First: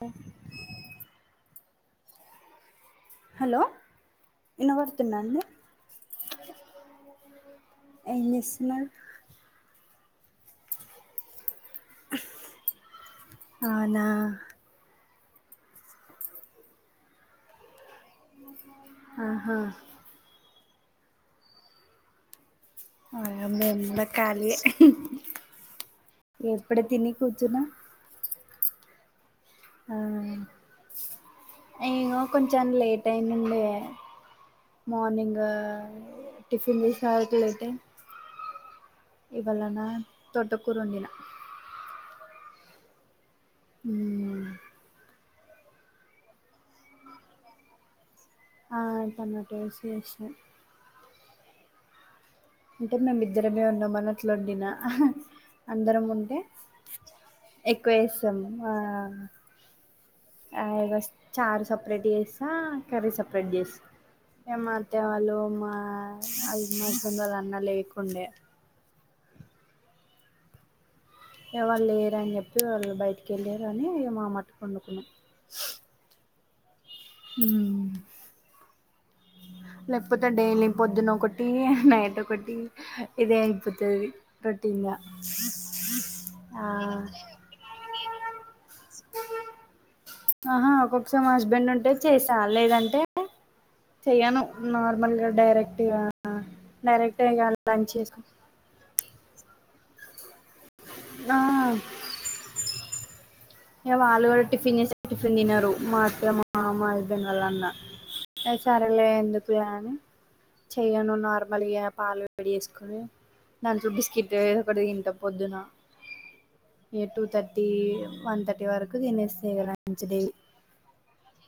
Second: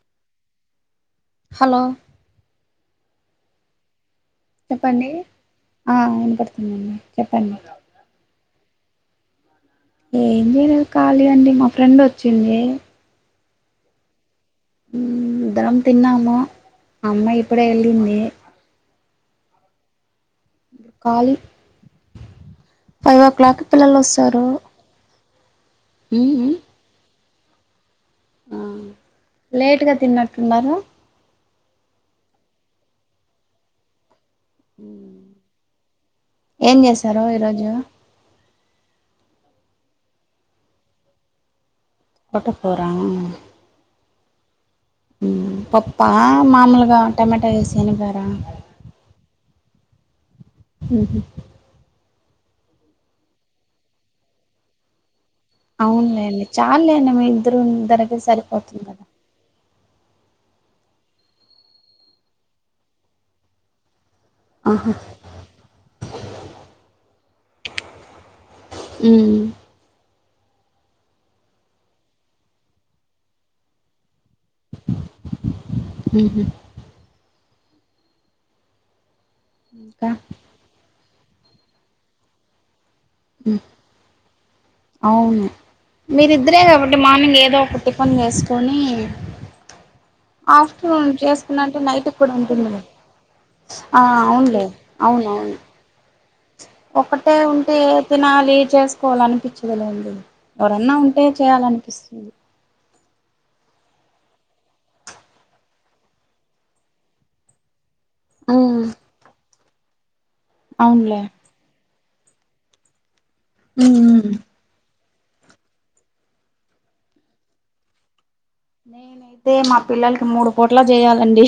అ hello hello చెప్పండి వినబడుతుందా అండి ఆ వినపడుతుందండి చెప్పండి ఏం చేస్తున్నారు ఏం లేదు కాలి అండి మా ఫ్రెండ్ వచ్చింది అవునా మ్ ఇద్దరం తిన్నాము అమ్మాయి ఇప్పుడే ఎళ్ళింది ఆహా ఖాళీ ఫైవ్ ఓ ఆ క్లాక్ నేను పిల్లలు కూడ ఖాళీయే మ్ మ్ ఇప్పుడే తిని కూర్చున్న ఆ లేట్గా తిన్నట్టున్నారు ఇంగో కొంచెం లేట్ అయిందండి మార్నింగా ఏం టిఫిన్ చేస్ చేశారు ఆక్లాలైతే ఈరోజు ఇవలనా తోటకూర వొండిన తోటకూర మ్ మ్ మ్ పప్పా మామూలుగా టమాటా ఎసి ఎనిపరా ఆ టమాటో చేసిన ఉహు అంటే మేమిద్దరమే ఉన్నాం అని అట్లొండిన అందరం ఉంటే అవునులేండి చాలులేండి మీ ఇద్దరు ఎక్కువ ఇద్దరికే వేసాము ఆ సరిపోతుంది కదా ఆ ఇగో చారు సెపరేట్ చేసా కర్రీ సపరేట్ జేసా ఇ మా ఆహా అత్తయ్య వాళ్ళు మా [inaudible] ఆల్లన్నా లేకుండే ఉమ్ ఎవరు లేరని చెప్పి వాళ్ళు బయటికి వెళ్ళారు అని మా మట్టుకి వండుకున్నాం ఉహు మ్ ఇంకా లేపోతే డైలీ పొద్దున ఒకటి నైట్ ఒకటి ఇదే అయిపోతది రొటీన్గా అవును ఏదోఒకట్ టిఫిన్ ఎసుకొని ఆహా ఆఫ్టర్నూన్ ఒక్కొక్కసారి మా హస్బెండ్ చేసుకున్నంటే ఉంటే నైట్ కూడా చేసా ఉంటుందని లేదంటే ఆ చెయ్యను అవునులే అవును నార్మల్గా అవును డైరెక్ట్గా డైరెక్ట్ ఒకటే ఇగ ఉ టే లంచ్ చేసుకు తినాలి చేసుకోవాల అనిపించదులేండి ఎవరన్నా ఉంటే ఆ చేయాలనిపిస్తుంది ఇగ వాళ్ళు కూడా టిఫిన్ చేసే టిఫిన్ తినరు మా అత్తయ మా మా హస్బెండ్ వాళ్ల అన్న ఎ ఉమ్ సరేలే ఎందుకులే అని చెయ్యను అవునులే నార్ మళ్ళీ ఆ పాలు వేడి చేసుకొని దాంట్లో ఉమ్ బిస్కెట్ వడు తింట పొద్దున ఏ టూ థర్టీ వన్ థ నేనైతే మా పిల్లలకి మూడు పూట్ల చేయాలండి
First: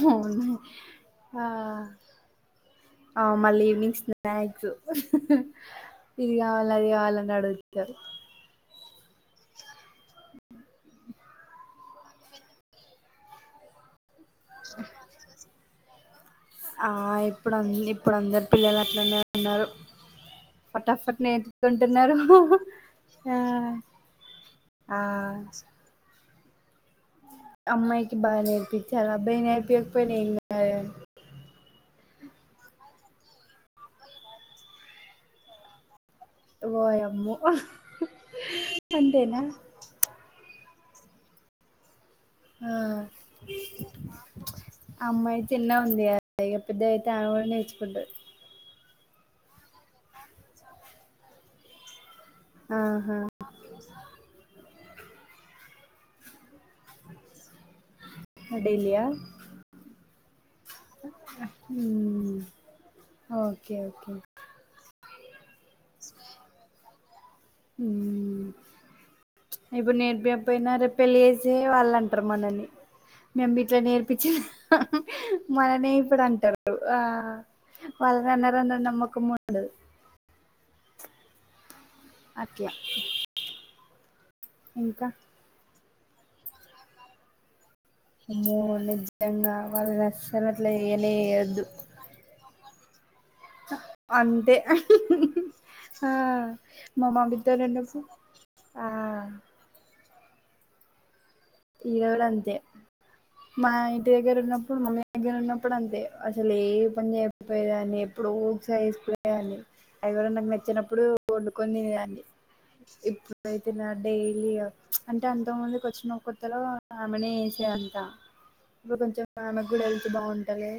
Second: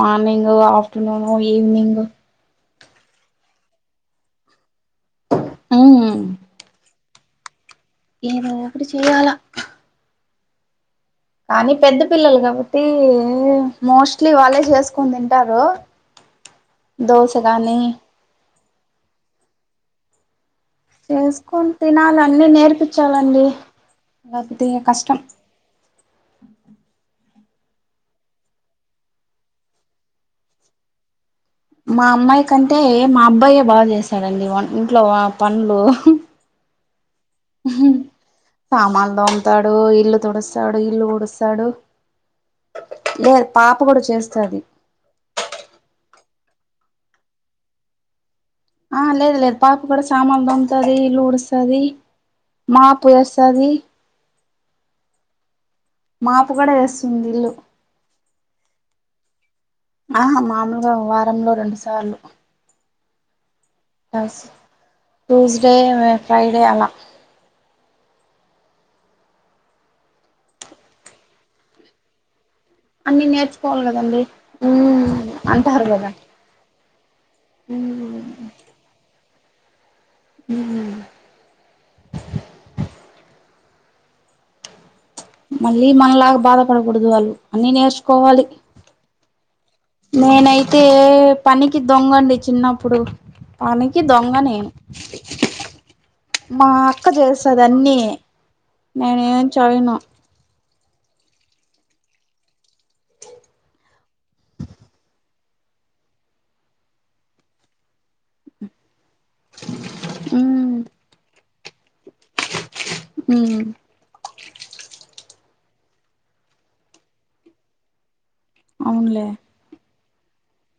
మార్నింగ్ ఆఫ్టర్నూను ఆ, ఈవినింగ్ ఆ మళ్ళీ ఈవినింగ్ స్నాక్స్ ఉమ్ ఇది కావాలి అది కావాలని అడుగు గాదు ఏదొ ఒకటి చేయాలా కానీ పెద్ద పిల్లలు కాబట్టి మోస్ట్లీ వాళ్ళే చేసుకోని తింటారు ఆ, దోశ ఇప్పుడు కానీ అన్- ఇప్పుడు అందరు పిల్లలు అట్లనే ఉన్నారు ఫటాఫట్ చేసుకొని నేర్చుకుంటున్నారు తినాలి అన్నీ ఆ నేర్పించాలండి లేపోతే ఆ కష్టం అమ్మాయికి బాగా నేర్పించాలి అబ్బాయి నేర్పింకపోయినా ఏం కాదండి మా అమ్మాయి కంటే మా అబ్బాయే బాగా చేస్తాడండీ వం ఇంట్లో పనులు ఓయమ్మో సామాన్లు అంతేనా దోముతాడు ఇల్లు తుడుస్తాడు ఇల్లు ఉడుస్తాడు ఆ లేదు పాప కూడా చేస్తది అమ్మాయి చిన్న గా ఉంది కదా పెద్దగా అయితే ఆమె కూడా నేర్చుకుంటాది ఆ లేదు లేదు పాప కూడా సామాన్ తొముతది ఇల్లు ఉడుస్తది మాపు ఆహా చెస్ చది మాపు కూడా చేస్తుంది ఇల్లు అడేలియా ఆ మామూలుగా వారంలో రెండు సార్లు ఓకే ఓకే ట్యూస్డే ఫ్రైడే అలా ఊ ఇప్పుడు నేర్పియకపోయినా రేపు పెళ్ళి చేస్తే వాళ్ళు అంటారు మనని అన్ని మీ అమ్మ ఇట్లా నేర్చుకోవాలి కదండి నేర్పించిందో అంటారు మననే కదా ఇప్పుడు అంటారు ఆ వాళ్ళని అనర అని నమ్మకం ఉండదు మ్ అట్లా ఇంకా మళ్ళీ మనలాగా బాధపడకూడదు వాళ్ళు అన్నీ నేర్చు వామ్మో నిజంగా వాళ్ళనీ అస్సలు అట్లా ఏయ్యానే ఏయద్దు దొంగ అండి చిన్నప్పుడు పనికి దొంగ అంతే నేను ఆ మా అక్క చేస్తది మమ్మీతోని అన్ని ఉన్నప్పుడు ఆ నేను ఏం చేయను ఈడ కూడా అంతే మా ఇంటి దగ్గర ఉన్నప్పుడు మమ్మీ దగ్గర ఉన్నప్పుడు అంతే అసలు ఏ పని చేయక పోయేదాన్ని ఏప్పుడొ ఒకసారి [unintelligible] దాన్ని ఎవరైనా ఉమ్ వచ్చినప్పుడు వండుకొని తినేదాన్ని ఉమ్ ఇప్పుడైతే నాకు డైలీ అంటే అంత ముందుకు వచ్చిన కొత్తలో ఆమెనే చేసేది అంతా ఇప్పుడు కొంచెం అవునులే ఆమెకు కూడా హెల్త్ బాగుంటలే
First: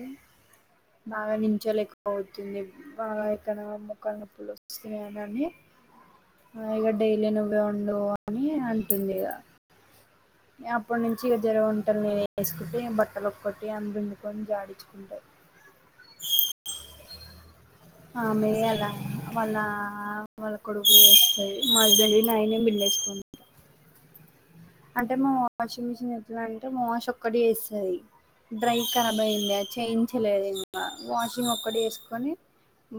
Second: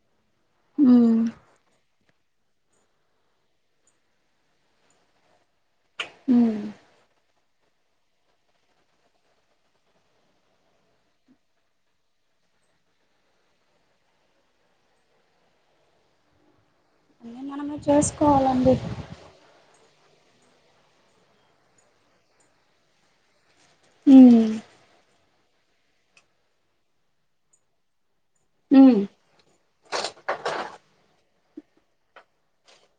ఉమ్ బాగా నిల్చలేక పోతుంది ఆ ఇక్కడ మోకాలి నొప్పులు వచ్చినాయి అని ఉమ్ ఆ ఇగ డైలీ నువ్వే వండు అని అంటుంది ఇగా అప్పటినుంచి ఇగ జర వంటలు నేను చేసుకుంటే బట్టలు ఒక్కటి ఆమె పిండుకొని జాడి అంతే అన్నీ మనమే ఆమేవి చేసుకోవాలండి వాళ్ళ ఆయన వాళ్ళ వాళ్ళ కొడుకులు వేస్తది మా హస్బెండ్ నేనే పిండేసుకుంట ఉ అంటే మా వాషింగ్ మిషిన్ ఎట్లా అంటే మా వాష్ ఒక్కటి చేస్తాది డ్రై ఉమ్ ఖరాబ్ అయిందా చేయించలేదు ఇంగ వాషింగ్ ఒక్కటి చేసుకొని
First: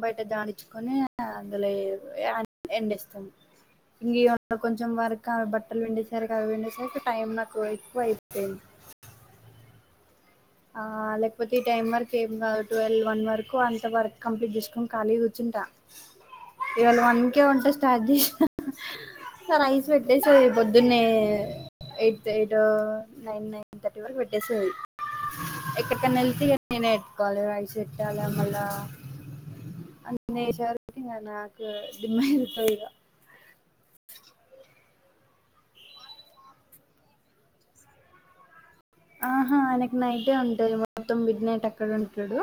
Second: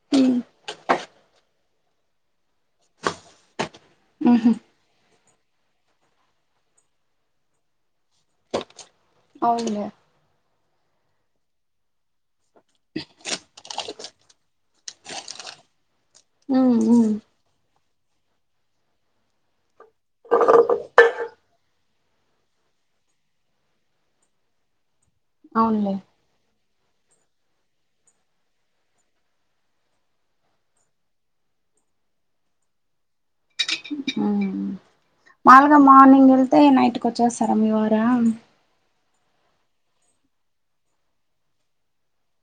బయట ఉమ్ జాడించుకొని అందులో ఎండేస్తాం ఇవాళ ఉహు కొంచెం కొంచెం వరకు అవి బట్టలు పిండేసరికి అవి పిండేసరికి టైం నాకు ఎక్కువ అయిపోయింది అవును ఆ లేకపోతే ఈ టైము వరకు [unintelligible] ట్వెల్వ్ వన్ వరకు అంత వర్క్ కంప్లీట్ చేసుకొని ఖాళీగా కూర్చుంటా ఉమ్ ఇవాళ ఉమ్ వన్ కే వంట స్టార్ట్ చెసిన [unintelligible] పొద్దున్నే ఎయిట్ ఎయిటొ నైన్ నైన్ తర్టీ వరకు బెట్టెస్తది అవునులే ఎక్కడికన్నా వెళ్తే నేనే ఎట్టుకోవాలి రాైస్ పెట్టుకొవాల మళ్ళ అన్నయ్యె సరికి నాకు దిమ్మా తిరుగుతది ఇగ మాలుగా మార్నింగ్ వెళ్తే నైట్ కి వచ్చేస్తారా మీ వార ఆహ ఆయనకు నైటే ఉంటుంది మొత్తం మిడ్ నైట్ అక్కడ ఉంటడు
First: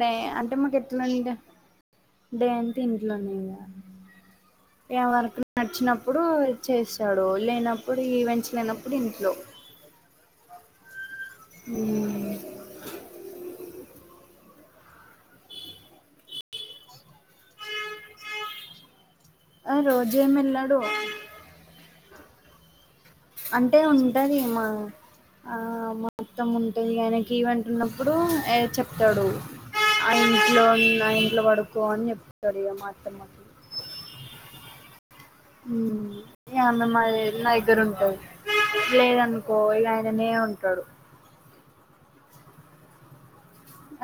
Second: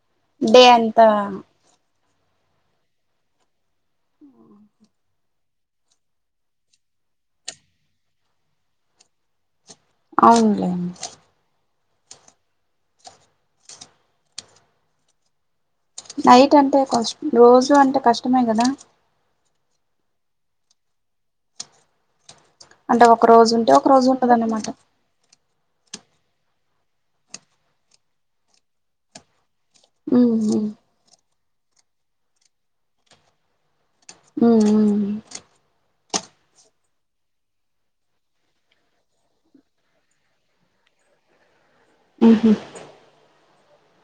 డే అంటే డే మాకు ఎట్లా అంతా అంటె డే అంత ఇంట్లోనె ఇగ ట్ ఏవర్కు నచ్చినప్పుడు చేస్తాడు లేనప్పుడు ఈ ఈవెంట్స్ లేనప్పుడు ఇంట్లో అవునులే ఉమ్ నైట్ అంటే కొంచం రోజు అంటే కష్టమే కదా ఆ రోజు ఎమ్ ఎళ్ళడు అంటే ఒక రోజు ఉంటే అంటే ఒక రోజు ఉంటది మా ఉంటదన్నమాట ఆ మొత్తం ఉంటది కాని ఆయనకి ఈవెంట్ ఉన్నప్పుడు ఎ చెప్తాడు ఆ ఉహు ఇంట్లో ఆ ఇంట్లో పడుకో అని చెప్తాడు మా అత్తమ్మ ఉమ్ ఉమ్ హు ఆమె మాది నా దగ్గర ఉంటుది లేదనుకో ఇగ ఆయననే ఉంటాడు ఉహు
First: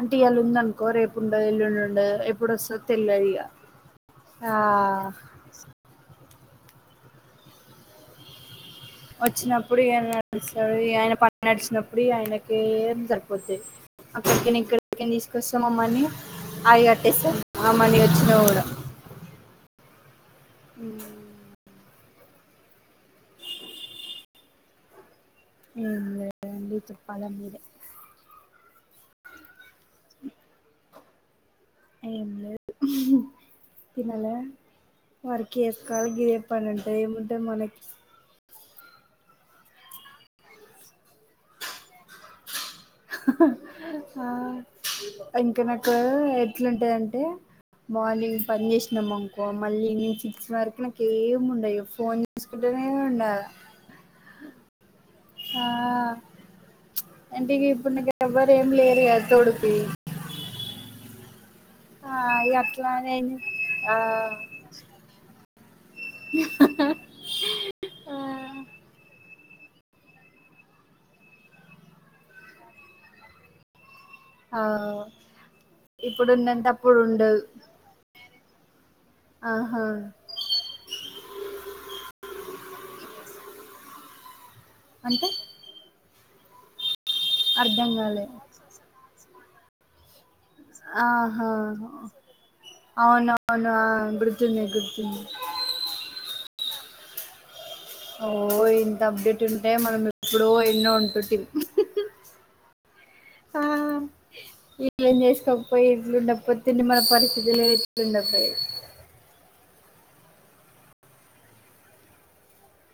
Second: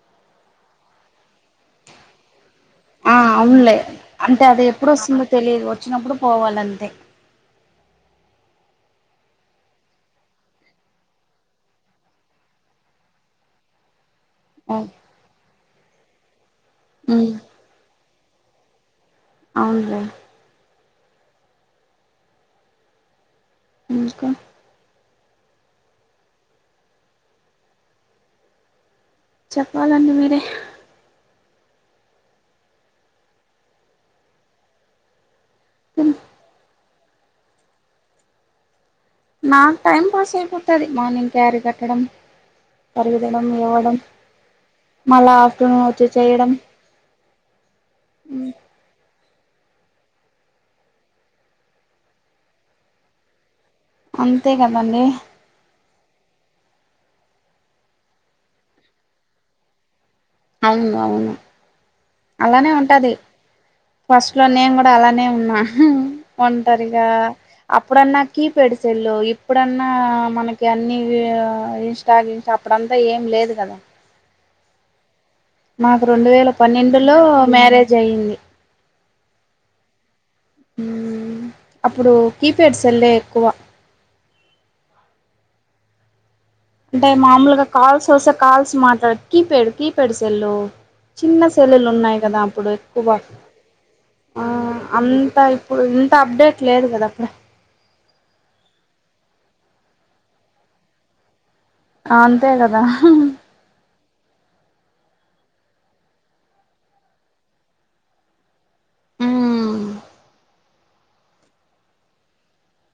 అంటే ఇయాళ ఉందనుకో రేపు ఉండదు ఎల్లుండు ఉండదు ఎప్పుడు వస్తంది ఆ అవునులే అంటే అది ఎప్పుడు వస్తుందో తెలియదు వచ్చినప్పుడు పోవాలి అంతె వచ్చినప్పుడు నడుస్తాడు. ఆయన పక్క నడిచినప్పుడు ఆయనకే సరిపోతుది అక్కడికని ఇక్కడికని తీసుకొస్తామమ్మని ఆవి కట్టేస్త ఉమ్ ఆ మని వచ్చిన కూడా అవున్ లె ఉ ఇంక ఇం గదా అండి తుప్పాల మీదె చెప్పాలండి మీరే ఏం లేదు తినలె వర్క్ చేసుకోవాలె గిదే పని ఉంటే ఏముంటాయి మనకి నాక్ టైమ్ పాస్ అయిపోతది మార్నింగ్ క్యారీ కట్టడం పరిగెత్తడం లేవడం ఆ మళ్ళా ఇంక ఆఫ్టర్నూన్ నాకు వచ్చి చేయడం ఎట్ల ఉంటదంటే మార్నింగ్ పని చేసినాము మళ్ళీ నేను సిక్స్ వరకు నాకేం ఏమి ఉండదు ఫోన్ తీసుకుంటనే ఉండాల అంతే కదా అండి ఆ అంటే ఇ ఇప్పుడు నీకు ఎవ్వరు ఏం లేరు కదా తొడుకి అవునవును ఆ ఇగ అలానే ఉంటది అట్లానే ఆ ఫస్ట్ లో నేను కూడా ఇప్పుడు అలానే ఉన్నా ఒంటరిగా అప్పుడన్నా కీ పెడిసేల్ళు ఇప్పుడన్నా మనకి అన్నిీ ఇన్స్టాగస్ అప్పుడంతా ఏం లేదు కదా ఆ మాకు రెండు ఇప్పుడు వేల ఉన్నంత అప్పుడు పన్నెండులో ఉండదు మ్యారేజ్ అయ్యిింది ఆహా అప్పుడు కీప్యాడ్స్ సెల్లె ఎక్కువ అంటే అంటే మామూలుగా అర్ధం కాల్స్ కాలే వస్తే కాల్స్ మాట్లాడ్ కీప్యాడ్ కీప్యాడ్ సెల్లు చిన్న ఆహా సెల్లులు ఉన్నాయి కదా అప్పుడు ఎక్కువ అవునవును ఆ ఆ గుర్తుంది గుర్తుంది అంతా ఇప్పుడు ఇంత అప్డేట్ లేదు కదా అక్కడ ఓ ఇంత అప్డేట్ ఉంటే మనం ఎప్పుడో ఎన్నో ఉంటుంటిమి అంతే కదా ఆ ఏం చేస్తావ్ పోయి ఇల్లు ఉండకపోతే నే మన పరిస్థితులు ఇట్లు ఉండకపోయే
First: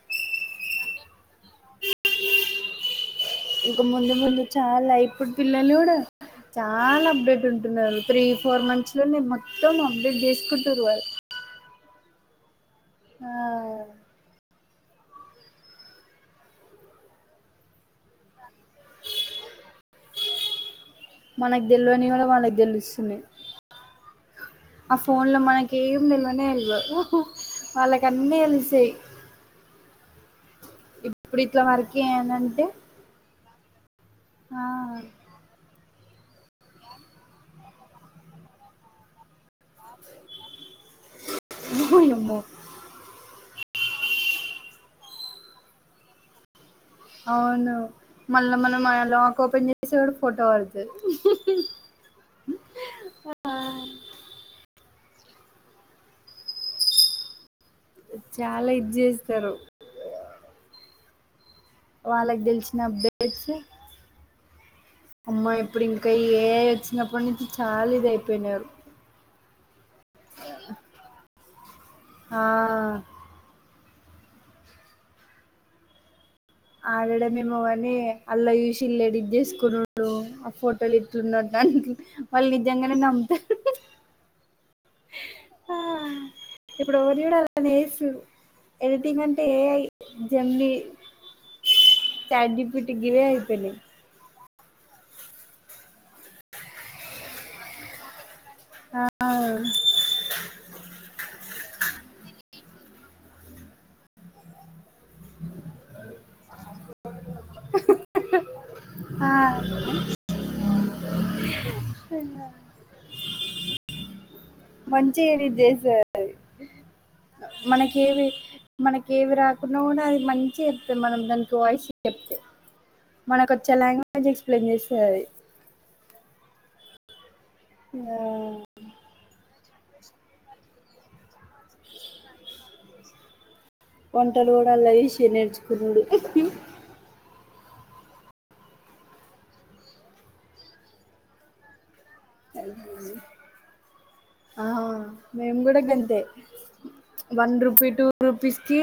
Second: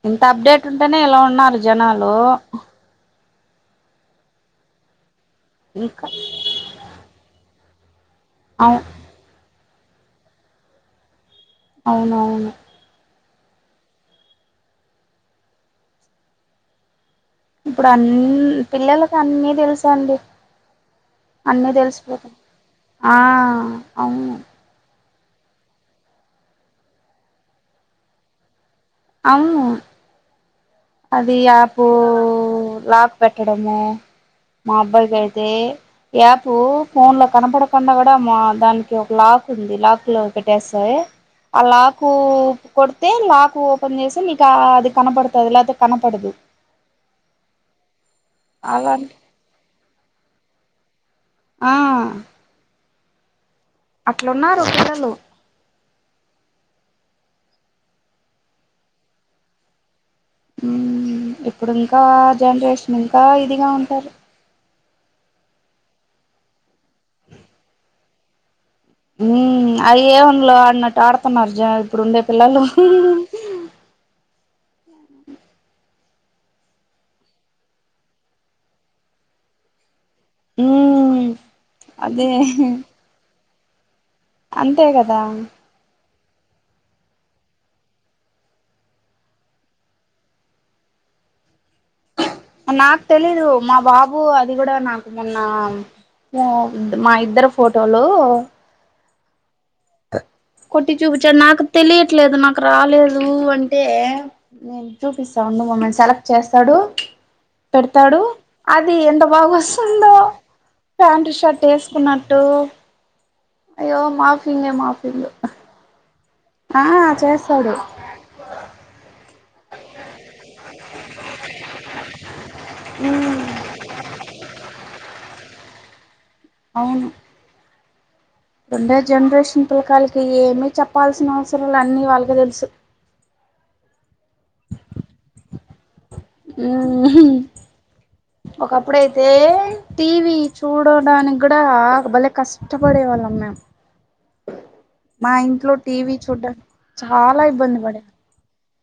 ఇంత అప్డేట్ ఉంటేనే ఇలా ఉన్నారు జనాలు ఇంక ముందు ముందు చాలా ఇప్పుడు పిల్లలు కూడా ఇంకా చాలా అప్డేట్ ఉంటున్నారు త్రీ, ఫోర్ అవు మంత్స్ లోనే మొత్తం అప్డేట్ చేసుకుంటురూ వాళ్. అవునవును ఆ ఇప్పుడు అన్ పిల్లలకు అన్ని తెలుసు అండి మనకు అన్నీ తెలివని కూడా తెలిసిపోతాయి వాళ్ళకి ఆ తెలుస్తున్నాయి అవును ఆ ఫోన్ లో మనకి ఏం తెల్వనే తెల్వ వాళ్ళకన్నీ తెలుస్తయి. ఆ అది ఇప్పుడు ఇట్లా ఆపు వరకే అనంటే లా పెట్టడమో ఆ మా అబ్బాయి కయితే యాప్ ఫోన్ లో కనపడ కుండా కూడా మా దానికి ఒక లా క్ ఉంది లాక్ లో పెట్టేస్తయి ఆ లాకు ఓయమ్మో కొడితే లాకు ఓపెన్ చేస్తే నీకు అది కనపడుతది లేకపోతే కనపడదు అవును మళ్ళా మనం ఆ అలాంటి లాక్ ఓపెన్ చేస్తే కూడా ఫోటో పడుతది ఆ ఆ అట్లున్నారు పిల్లలు చాలా ఇది చేస్తారు ఇప్పుడు ఇంకా వాళ్ళకి తెలిసిన జనరేషన్ ఇంకా అప్డేట్స్ ఇదిగా ఉంటారు అమ్మా ఇప్పుడు ఇంకా ఏఐ వచ్చినప్పటి నుంచి చాలా ఇది అయిపోయినారు. హు ఆ ఏ వన్లో ఆన్నట్టు ఆడుతున్నారు జ ఇప్పుడు ఉండే ఆ! పిల్లలు ఆడడమేమో గానీ అల్లో గాని చూసి వీళ్లు ఎడిట్ చేసుకునుడు ఆ ఫోటోలు మ్మ్ ఇట్లున్నట్టు అన్ అదే వాళ్ళు నిజంగానే నమ్ముత అంతే కదా ఆ ఇప్పుడు ఎవరు చూడాలి అని ఏసు ఎడిటింగ్ అంటే ఏఐ జెమిని చాట్ జీపీటీ నాకు గివే తెలీదు అయిపోయినాయి. మా బా బు అది కూడా నాకు మొన్న మా ఇద్దరు ఫోటోలు ఆ హా కొట్టి చూపించాడు నాకు తెలియట్లేదు నాకు రాలేదు అంటే నేను చూపిస్తా ఉండు మమ్మీ అని సెలెక్ చేస్తాడు పెడతాడు అది ఎంత ఆ! బాగా వస్తుందో ప్యాంట్ షర్ట్ వేసుకున్నట్టు అయ్యో మాఫింగే మాఫింగ్ విజే సార్ అది ఆ చేస్తాడు ఏవి మనకి ఏవి రాకున్నా కూడా అది మంచిగా చెప్తా మనం దానికి వాయిస్ చెప్తే మనకు వచ్చే లాంగ్వేజ్ ఎక్స్ప్లెయిన్ చేసది అవును యా ఉండే జనరేషన్ పిల్లకాయిలికి ఏమి చెప్పాల్సిన అవసరం లే అన్నీ వాళ్ళకి తెలుసు. వంటలు కూడా అలావిసి నేర్చుకున్నాడు. ఉహు ఒకప్పుడైతే టీవీ చూడడానికి కూడా బలె కష్టపడే వాళ్ళం మేమ్ ఆ మేము కూడా టీవీ గంతే చూడ్డానికి చాలా వన్ ఇబ్బంది రూపీ పడే టు రూపీస్ కి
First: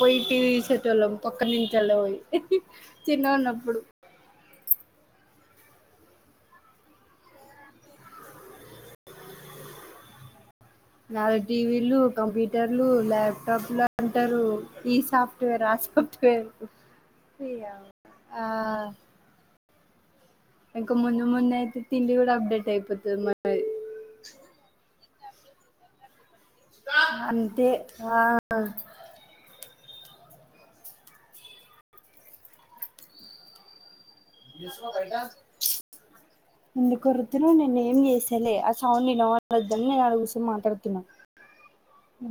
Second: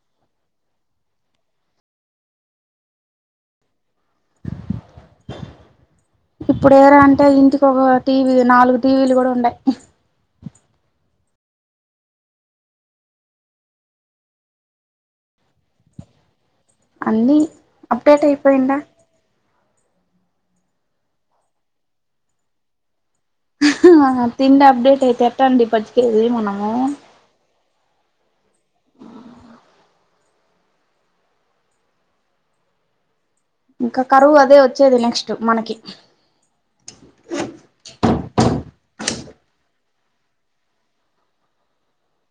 పోయి టీవీ చూసేటోళ్ళం ఒక్క నుంచిలా పోయి చిన్నగాన్నప్పుడు ఇప్పుడు ఎరా అంటే ఇంటికి ఒక టీవీ నాలుగు టీవీలు కూడా ఉన్నాయి. నాలుగు టీవీలు, కంప్యూటర్లు, ల్యాప్టాప్ లు అంటారు ఈ సాఫ్ట్వేర్ రాసు వేరు అన్నీ అప్డేట్ అయిపోయింద ఇంక ముందు ముందు అయితే తిండి కూడా అప్డేట్ అయిపోతుంది మనది. హా తిండి అప్డేట్ అయితే ఎట్టండి బతికేది మనము అంతే ఆ ఇంక కరువు అదే వచ్చేది నెక్స్ట్ మనకి ఇందు కొరతును నేనే ఏం చేసేలె ఆ సౌండ్ నినువద్దని నేను అడ కూసం మాట్లాడుతున్నాను. ఉ